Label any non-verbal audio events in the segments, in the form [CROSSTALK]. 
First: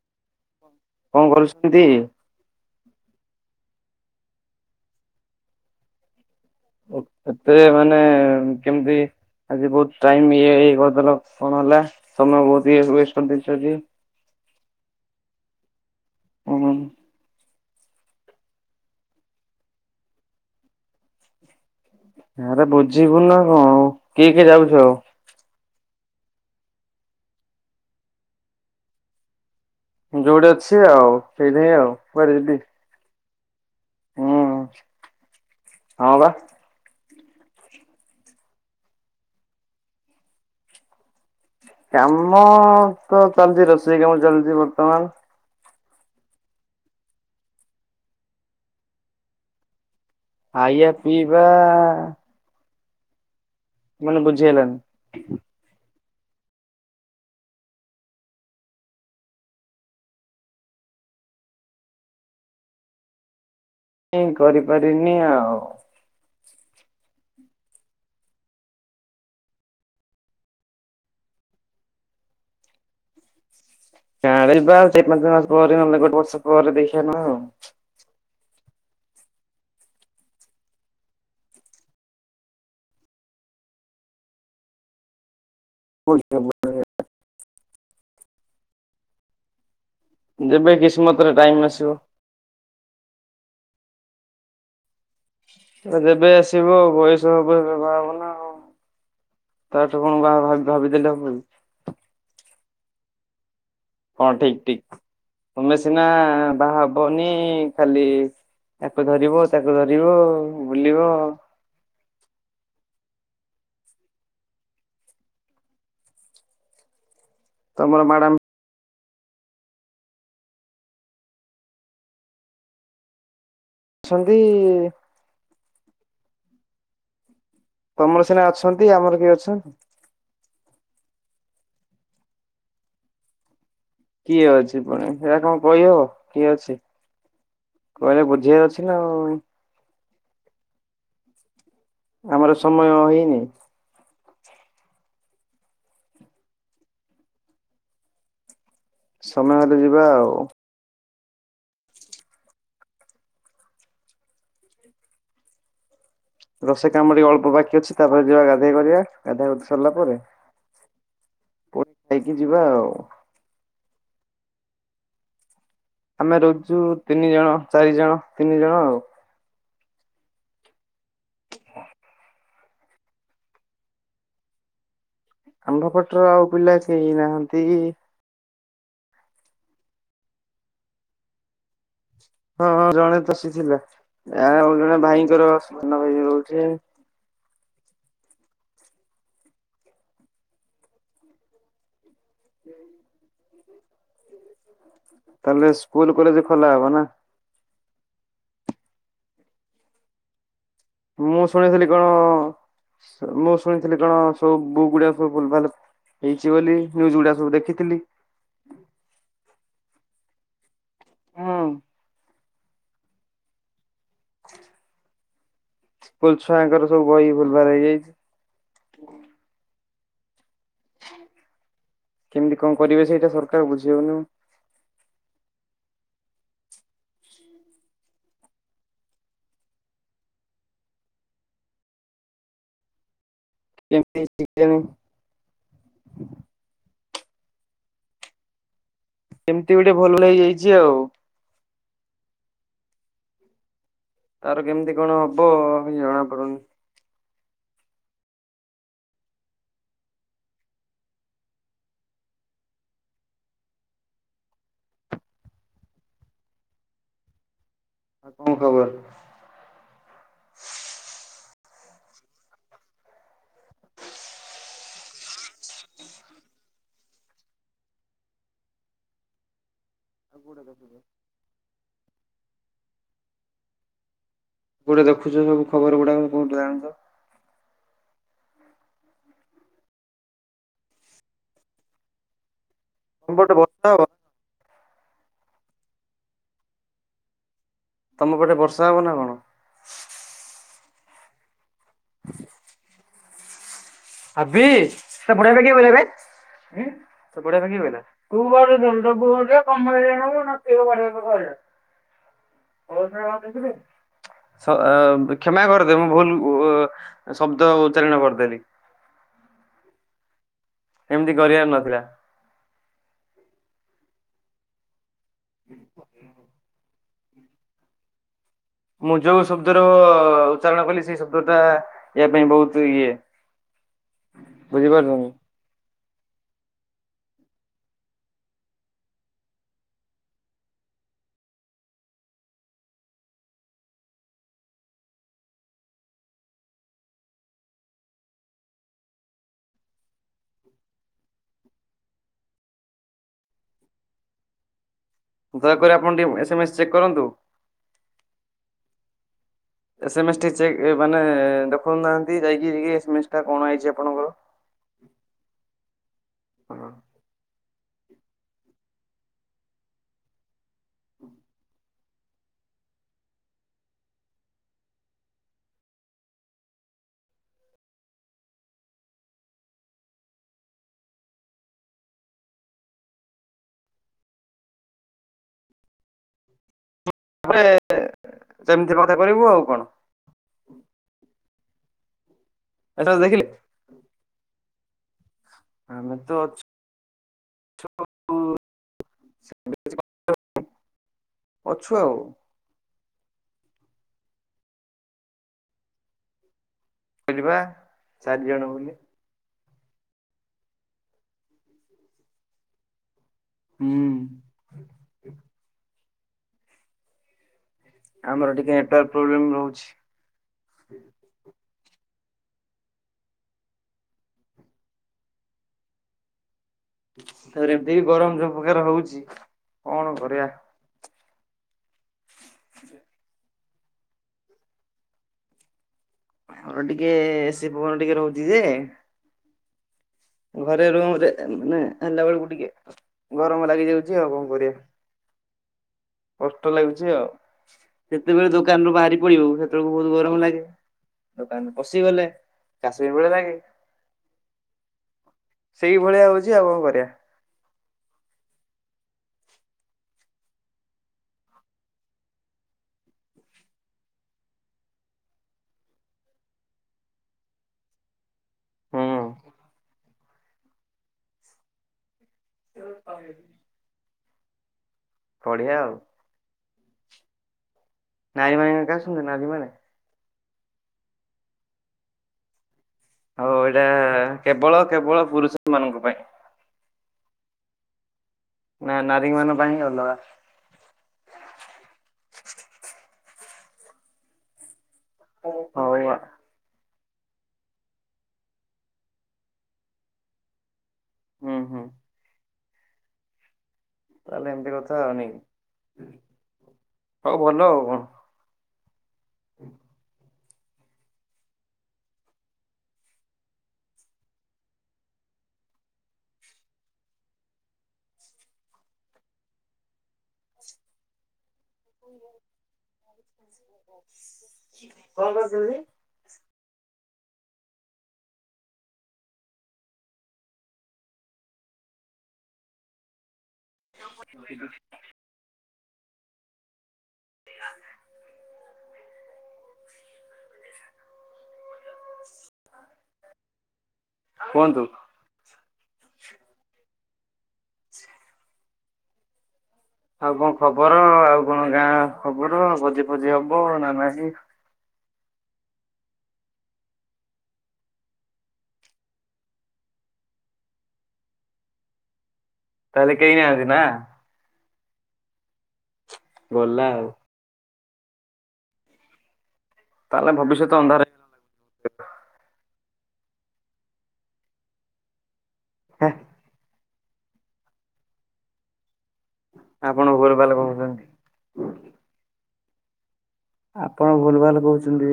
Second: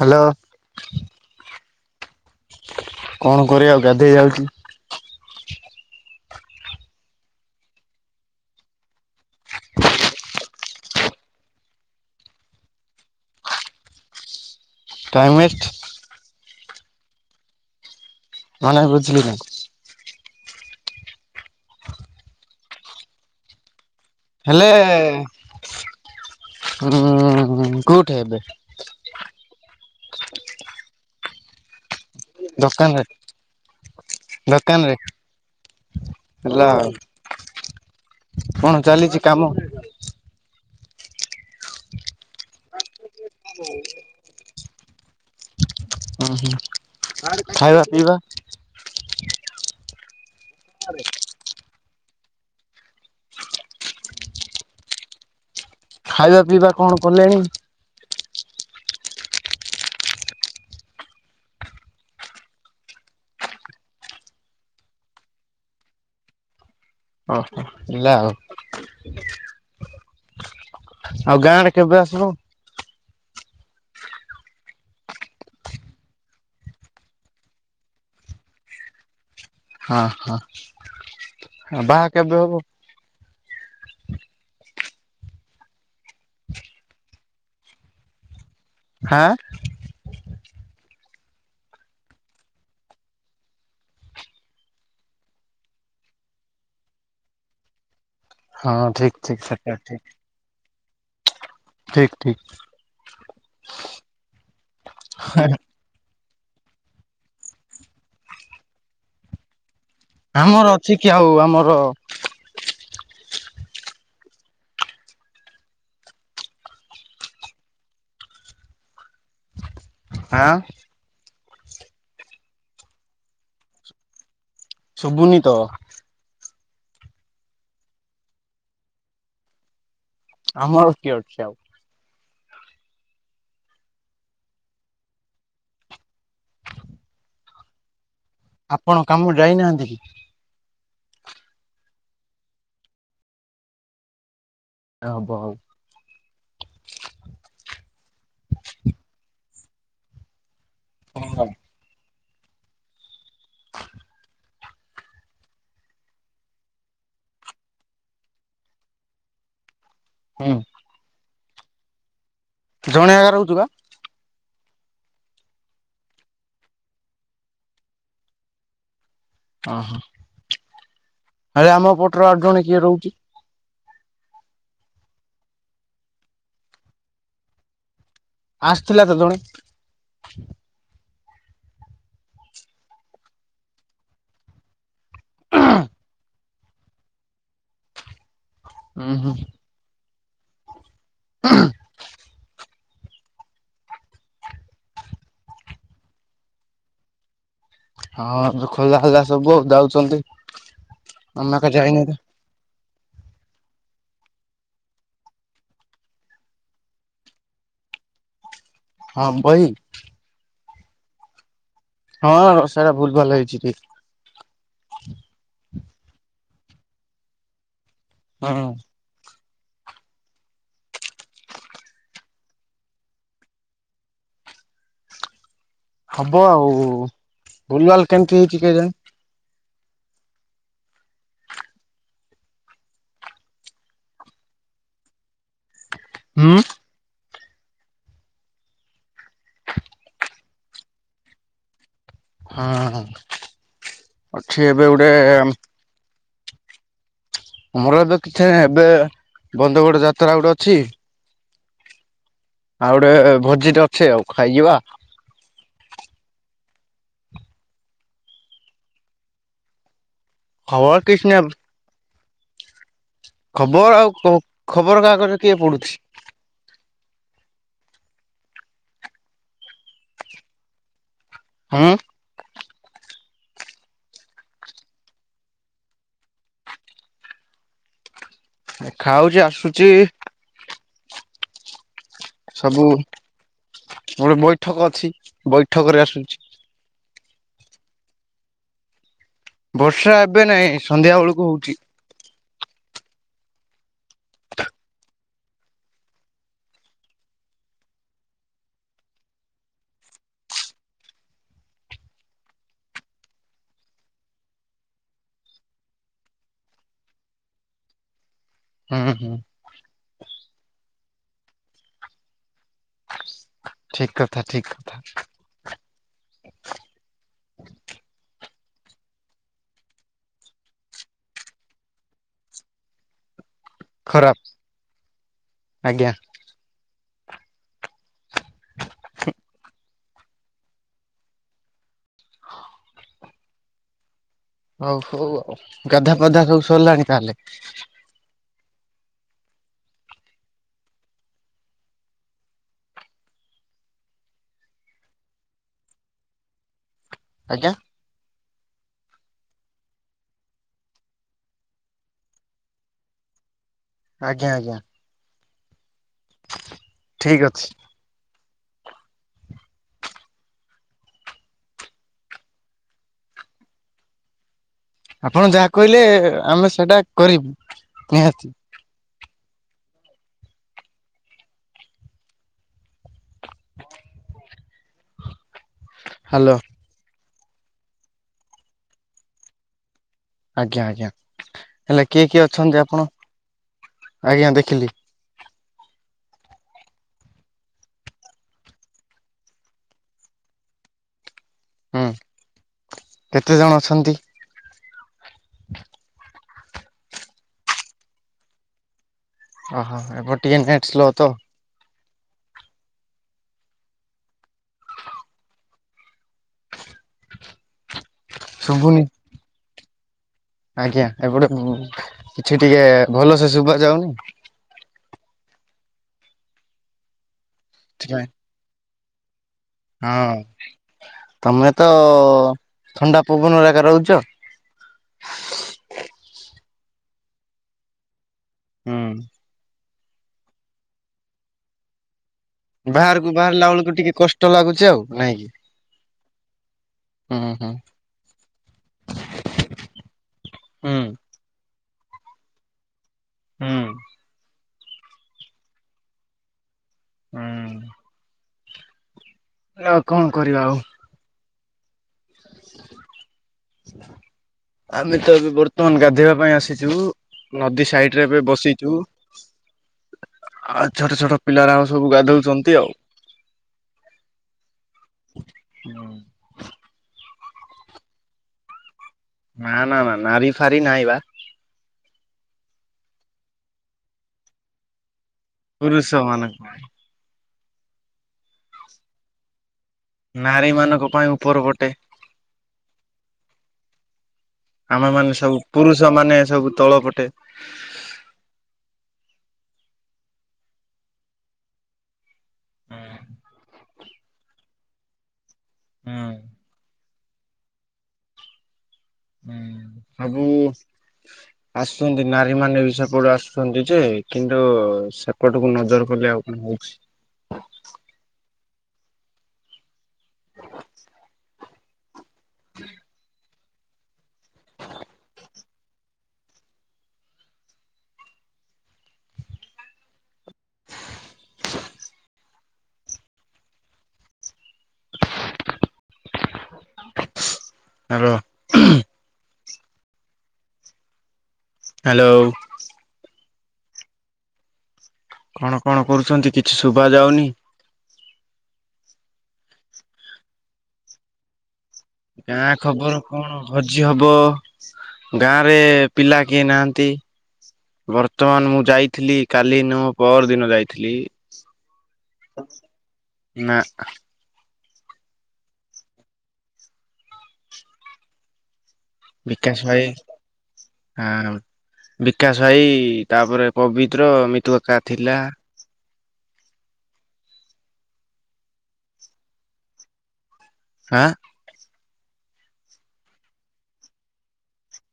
Hello. କଣ କରୁଛନ୍ତି? କଣ କରିବା ଆଉ ଗାଧେଇ ଯାଉଛି। ଓ କେତେ ମାନେ କେମିତି ଆଜି ବହୁତ ଟାଇମ ଇଏ ହେଇ କରିଦେଲ। କଣ ହେଲା ତମେ ବହୁତ ୱେଷ୍ଟ କରିଦେଛ ଆଜି। Time waste. କଣ [UNINTELLIGIBLE] ମାନେ ବୁଝିଲି ନା। ଆରେ ବୁଝିବୁ ନା କଣ? କିଏ କିଏ ହେଲେ ଯାଉଛ ଆଉ? ଉ କୋଉଠି ଏବେ? ଯୋଉଠି ଅଛି ଆଉ ସେଈଠେ ଆଉ। କୁଆଡେ ଯିବି ହୁଁ ଦୋକାନରେ ଦୋକାନରେ ହଁ ବା। ହେଲା ଆଉ। କଣ ଚାଲିଛି କାମ? କାମ ତ ଚାଲିଛି ରୋଷେଇ କାମ ଚାଲିଛି ବର୍ତ୍ତମାନ। ହୁଁ ହୁଁ ଖାଇବା ପିଇବା? ଖାଇବା ପିଇବା ମାନେ ବୁଝି ହେଲାନି। ଖାଇବା ପିଇବା କଣ କଲେଣି? ଏ କରିପାରିନି ଆଉ। ଓହ ହେଲା ଆଉ। ଆଉ ଗାଁ ଆଡେ କେବେ ଆସିବ? ଗାଁଆଡେ ଯିବା ଚାରି ପାଞ୍ଚ ମାସ ପରେ ନହେଲେ ଗୋଟେ ବର୍ଷ ପରେ ଦେଖିବା ନହେଲେ ଆଉ। ହଁ ହଁ ବାହା କେବେ ହବ? [INAUDIBLE] ହାଁ ଯେବେ କିସ୍ମତରେ ଟାଇମ ଆସିବ। ଯେବେ ଆସିବ ଆଉ ବୟସ ହବ ତେବେ ବାହା ହେବାନା ଆଉ। ହଁ ଠିକ ଠିକ ସେଟା ତ ତାଠୁ ଠିକ କଣ ବା ଭାବି ଭାବିଦେଲେ ହବକି। ଠିକ ଠିକ। କଣ ଠିକ ଠିକ ତୁମେ ସିନା ବାହା ହବନି ଖାଲି କୁ ଧରିବ ତାକୁ ଧରିବ ଆମର ଅଛି କି ବୁଲିବ। ଆଉ ଆମର ତମର ମ୍ୟାଡ଼ାମ ଆଁ। ଅଛନ୍ତି ସୁଭୁନି ତ। ତମର ସିନା ଅଛନ୍ତି ଆମର କିଏ ଅଛନ୍ତି। ଆମର କିଏ ଅଛି ଆଉ। କିଏ ଅଛି ପୁଣି ଏଇଟା କଣ କହିହେବ କିଏ ଅଛି। କହିଲେ ବୁଝିବାର ଅଛି ନା ଆଉ। ଇନାହାନ୍ତି କି? ଆମର ସମୟ ହେଇନି। ହବ ହବ। ସମୟ ହେଲେ ଯିବା ଆଉ। କଣ ହେଲା? ରୋଷେଇ କାମ ଟିକେ ଅଳ୍ପ ବାକି ଅଛି ତାପରେ ଯିବା ଗାଧେଇ କରିବା ଗାଧା ଗୁଧି ସରିଲା ପରେ ହଁ। ପୋର୍ଟ ଯାଇକି ଯିବା ଆଉ। କାହା ଘରେ ରହୁଛୁ ବା? ଆମେ ରହୁଛୁ ତିନି ଜଣ ଚାରି ଜଣ ତିନି ଜଣ ଆଉ। ଓହୋ ଆରେ ଆମ ପଟର ଆଉ ଜଣେ କିଏ ରହୁଛି? ଆମ୍ଭ ପଟର ଆଉ ପିଲା କେହି ନାହାନ୍ତି। ଆସିଥିଲା ତ ଜଣେ ହଁ ହଁ ଜଣେ ତ ଆସି ଥିଲା ଆଉ ଜଣେ ଭାଇଙ୍କର ସାନ ଭାଇ ରହୁଛି। ହୁଁ ହୁଁ। ହ [INAUDIBLE] ତାହେଲେ ସ୍କୁଲ କଲେଜ ଖୋଲା ହବ ନା। ହଁ ଖୋଲା ହେଲା ସବୁ ଯାଉଛନ୍ତି। ମୁଁ ଆମେ ଏକା ଶୁଣିଥିଲି ଯାଇନୁ କଣ ତ ମୁଁ ଶୁଣିଥିଲି କଣ ସବୁ ବୁକ୍ ଗୁଡ଼ା ସବୁ ଭୁଲ୍‌ ଭାଲ୍‌। ହେଇଛି ବୋଲି ନ୍ୟୁଜ ଗୁଡା ସବୁ ଦେଖିଥିଲି। ହଁ ବହି ହଁ। ହଁ ସେଇଟା ଭୁଲ୍‌ ଭାଲ୍‌ ହେଇଛି ଟିକେ। ଖ [INAUDIBLE] ସ୍କୁଲ ଛୁଆଙ୍କର ସବୁ ବହି ଭୁଲ୍‌ ଭାଲ୍‌ ହେଇଯାଇଛି। ହଁ। କେମିତି କଣ କରିବେ ସେଇଟା ସରକାର ବୁଝି ହଉନି। ହବ ଆଉ ଭୁଲ୍ ଭାଲ୍ କେମିତି ହେଇଛି କେଜାଣି? କେମତି ଶଜେନ [INAUDIBLE] ହୁଁ। କେମିତି ଗୋଟେ ଭୁଲ୍ ଭାଲ୍‌ ହେଇଯାଇଛି ଆଉ। ହଁ। ଅଛି ତାର ଏବେ କେମିତି ଗୋଟେ କଣ ହବ ଜଣାପଡ଼ୁନି। ଆମର ଏବେ କିଛି ଏବେ [INAUDIBLE] ବନ୍ନ୍ଦଗୋଡ ଯାତ୍ରା ଗୋଟେ ଅଛି ଆଉ ଗୋଟେ ଭୋଜି ଟେ ଅଛେ ଆଉ ଖାଇଯିବା ଆଉ କଣ ଖବର? ଖବର କିଛିନାଇ ଖବର ଆଉ ଖବର କାଗଜ କିଏ ପଡୁଛି? ଆଗୁଡ ଦେକୁଛ [UNINTELLIGIBLE] ହଁ। ଗୋଟେ ଦେଖୁଛ ସବୁବର ଗୁଡାକ କଉଠ ଜାଣିଛ [UNINTELLIGIBLE] ଦେଖା ହଉଛି ଆସୁଛି ସବୁ ତମ ପଟେ ବର୍ଷା ହ ଗୋଟେ ବୈଠକ ଅଛି ବୈଠକ ରେ ଆସୁଛି। ତମ ପଟେ ବର୍ଷା ହବ ନା କଣ? ବର୍ଷା ଏବେ ନାଇଁ ସନ୍ଧ୍ୟା ବେଳକୁ ହଉଛି। [INAUDIBLE] ହାବି ସେ ବଢେଇ ପା ବବେ ବଢେଇଆ ପା ବିଲ [INAUDIBLE] ତୁ ବାବୁ କମେଇଣୁ ନା ପିଅ [INAUDIBLE] ହଉ ଶଣଖିବେ [INAUDIBLE] କ୍ଷମା କରିଦେବ ମୁଁ ଭୁଲ ଶବ୍ଦ ଉଚ୍ଚାରିଣ କରିଦେଲି। ହୁଁ ହୁଁ। ଏମିତି କରିବାର ନଥିଲା। ଠିକ୍ କଥା ଠିକ୍ କଥା। ହ [INAUDIBLE] ମୁଁ ଯୋଉ ଶବ୍ଦର ଉଚ୍ଚାରଣ କଲି ସେଇ ଶବ୍ଦ ଟା ୟା ପାଇଁ ବୋହୁତ ଇଏ। ଖରାପ ବୁଝିପାରୁଛନ୍ତି। ଆଜ୍ଞା। ହଉ ହଉ ଆଉ ଗାଧା ପଧା ସବୁ ସରିଲାଣି ତାହେଲେ। ଦୟାକରି ଆପଣ ଟିକେ ଏସ୍ ମେସ୍ ଚେକ୍ କରନ୍ତୁ। ଆଜ୍ଞା। ଏସେ ମେସ୍ ଟି ଚେକ୍ ମାନେ ଦେଖଉନାହାନ୍ତି ଯାଇକି ଟିକେ ଏସ୍ ମେସ୍ ଟା କଣ ଆଇଚି ଆପଣଙ୍କୁ। ଆଜ୍ଞା ଆଜ୍ଞା। ହଁ ଠିକ ଅଛି। ହ ଆପଣ ଯାହା କହିଲେ ଆମେ ସେଟା କରିବୁ ନିହାତି। ହ୍ୟାଲୋ। ଆ ପରେ ସେମିତି ଗୋଟେ କରିବୁ ଆଉ କଣ? ଆଜ୍ଞା ଆଜ୍ଞା ହେଲେ କିଏ କିଏ ଅଛନ୍ତି ଆ ଏଟା କୁ ଦେଖିଲେ। ଆଜ୍ଞା ଦେଖିଲି। ଆମେ ତ ଅଛୁ [UNINTELLIGIBLE] ଅଛୁ ହୁଁ ଆଉ। କେତେ ଜଣ ଅଛନ୍ତି। କଲିବା ଚାରି ଜଣ ବୋଲି। ଓହୋ ଏପଟେ ଟିକେ ନେଟ୍ ସ୍ଲୋ ତ। ହୁଁ। ଆମର ଟିକେ ନେଟ୍ ଶୁଭୁନି ୱାର୍କ ପ୍ରୋବ୍ଲେମ୍ ରହୁଛି। ଆଜ୍ଞା ଏପଟେ କିଛି ଟିକେ ଭଲ ସେ ଶୁଭା ଯାଉନି। ତା ପରେ ଏମିତି ବି ସେଥିପାଇଁ ଗରମ ଯୋଉ ପ୍ରକାରେ ହୋଉଚି। ହଁ ତମେ ତ ଥଣ୍ଡା ପବନ ଜାଗା ରେ ରହୁଚ। ଘରେ ଟିକେ ଏସି ପବନ ଟିକେ ରହୁଚି ଯେ ହୁଁ। ଘରେ ରୁମ୍ ରେ ମାନେ ହେଲା ବେଳ କୁ ଟିିକେ ବାହାରକୁ ବାହାରିଲା ବେଳକୁ ଟିକେ କଷ୍ଟ୍ ଲାଗୁଚି ଆଉ ନାଇଁ କିି। କଷ୍ଟ୍ ଲାଗୁଛି ଆଉ ଯେତେବେଳେ ଦୋକାନ୍ ରୁୁ ବାହାରି ପଡିବୁ ସେତେବେଳକୁ ବୋହୁତ ଗରମ ଲାଗେ। ହୁଁ ଦୋକାନ୍ ପଶି ଗଲେ କାଶ୍ମୀରି ଭଳିଆ ଲାଗେ। ହୁଁ ସେଇ ଭଳିଆ ହଉଚି ଆଉ କଣ କରିବା। ହୁଁ। ଲେ ଆଉ କଣ କରିବା ଆଉ। ଆମେ ତ ଏବେ ବର୍ତ୍ତମାନ୍ ଗାଧେଇବା ପାଇଁ ଆସିଚୁ ନଦୀ ସାଇଡ୍ ରେ ଏବେ ବସି ଚୁ ହୁଁ ଆଉ ଛୋଟ ଛୋଟ ପିଲା ଏରାଗ ସବୁ ଗାଧଉଚନ୍ତି ଆଉ। [UNINTELLIGIBLE] ପଢ଼ିଆ ଆଉ। ନାରୀ ମାନେଙ୍କା। ନାଁ ନାଁ ନା ନାରୀ ଫାରୀ ନାହିଁ ବା। ଆଉ ଏଇଟା କେବଳ କେବଳ ପୁରୁଷ ମାନଙ୍କ ପାଇଁ ପୁରୁଷ ମାନଙ୍କ ପାଇଁ। ନାଁ ନାରୀ ମାନଙ୍କ ପାଇଁ ଅଲଗା। ନାରୀ ମାନଙ୍କ ପାଇଁ ଉପର ଗୋଟେ। ଆମେ ମାନେ ସବୁ ହଉ ପୁରୁଷ ଆ ମାନେ ସବୁ ତଳ ପଟେ। ହୁଁ ହୁଁ। ହୁଁ। ତା ହେଲେ ଏମିତି କଥା ଆଉ ନାଇଁ ହଉ ଭଲ ଆଉ କଣ। ହୁଁ ସବୁ ଆସୁଚନ୍ତି ନାରୀ ମାନେ ବି ସେପଟୁ ଆସୁଚନ୍ତି ଯେ କିନ୍ତୁ ସେ ଏପଟକୁ ନଜର କଲେ ଆଉ କଣ ହଉଛି। [UNINTELLIGIBLE] ହୋଇ [UNINTELLIGIBLE] କଣ କରୁଚନ୍ତି? କମଟି ବଳେଇଗଲେ। [UNINTELLIGIBLE] ହାଲୋ। ହାଲୋ। କୁହନ୍ତୁ। କଣ କଣ କରୁଛନ୍ତି କିଛି ଶୁଭା ଯାଉନି। ଆଉ କଣ ଖବର ଆଉ କଣ ଗାଁ। ଖବର ଗାଁ ଭୋଜି ଖବର ଫୋଜି ହବ କଣ ନା ଭୋଜି ନାହିଁ ହବ। ଗାଁ ରେ ପିଲା କିଏ ନାହାନ୍ତି। ବର୍ତ୍ତମାନ ମୁଁ ଯାଇଥିଲି କାଲି ନୁହଁ ପଅର ଦିନ ଯାଇଥିଲି। ତା ହେଲେ କେହି ନାହାନ୍ତି ନା। ଗଲା ଆଉ। ବିକାଶ ଭାଇ। ତାହେଲେ ଭବିଷ୍ୟତ ଅନ୍ଧାର ହଁ ବିକାଶ ଭାଇ ତାପରେ ପବିତ୍ର ମିିତୁ କା ଥିଲା। ହେ। ଆପଣ ଭୋଲ ବାଲ [UNINTELLIGIBLE] ଆଁ। ଆପଣ ଭୁଲ ଭାଲ କହୁଚନ୍ତି।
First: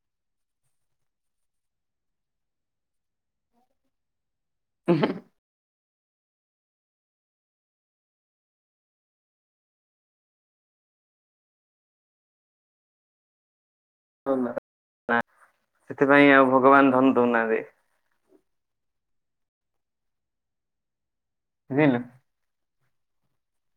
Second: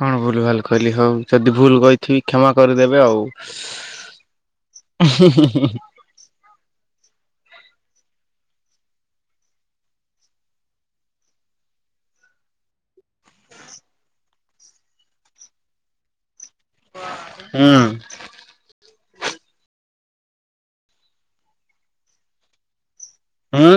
କଣ ଭୁଲ ଭାଲ କହିଲି ହଉ ଯଦି ଭୁଲ କହିଥିବି କ୍ଷମା କରିଦେବେ ଆଉ। [INAUDIBLE] ହୁଁ ହୁଁ ହୁଁ। [INAUDIBLE] ନା ସେଥିପାଇଁ ଆଉ ଭଗବାନ ଧନ ଦଉନାହାନ୍ତି। ହୁଁ ବୁଝିଲୁ। ହୁଁ।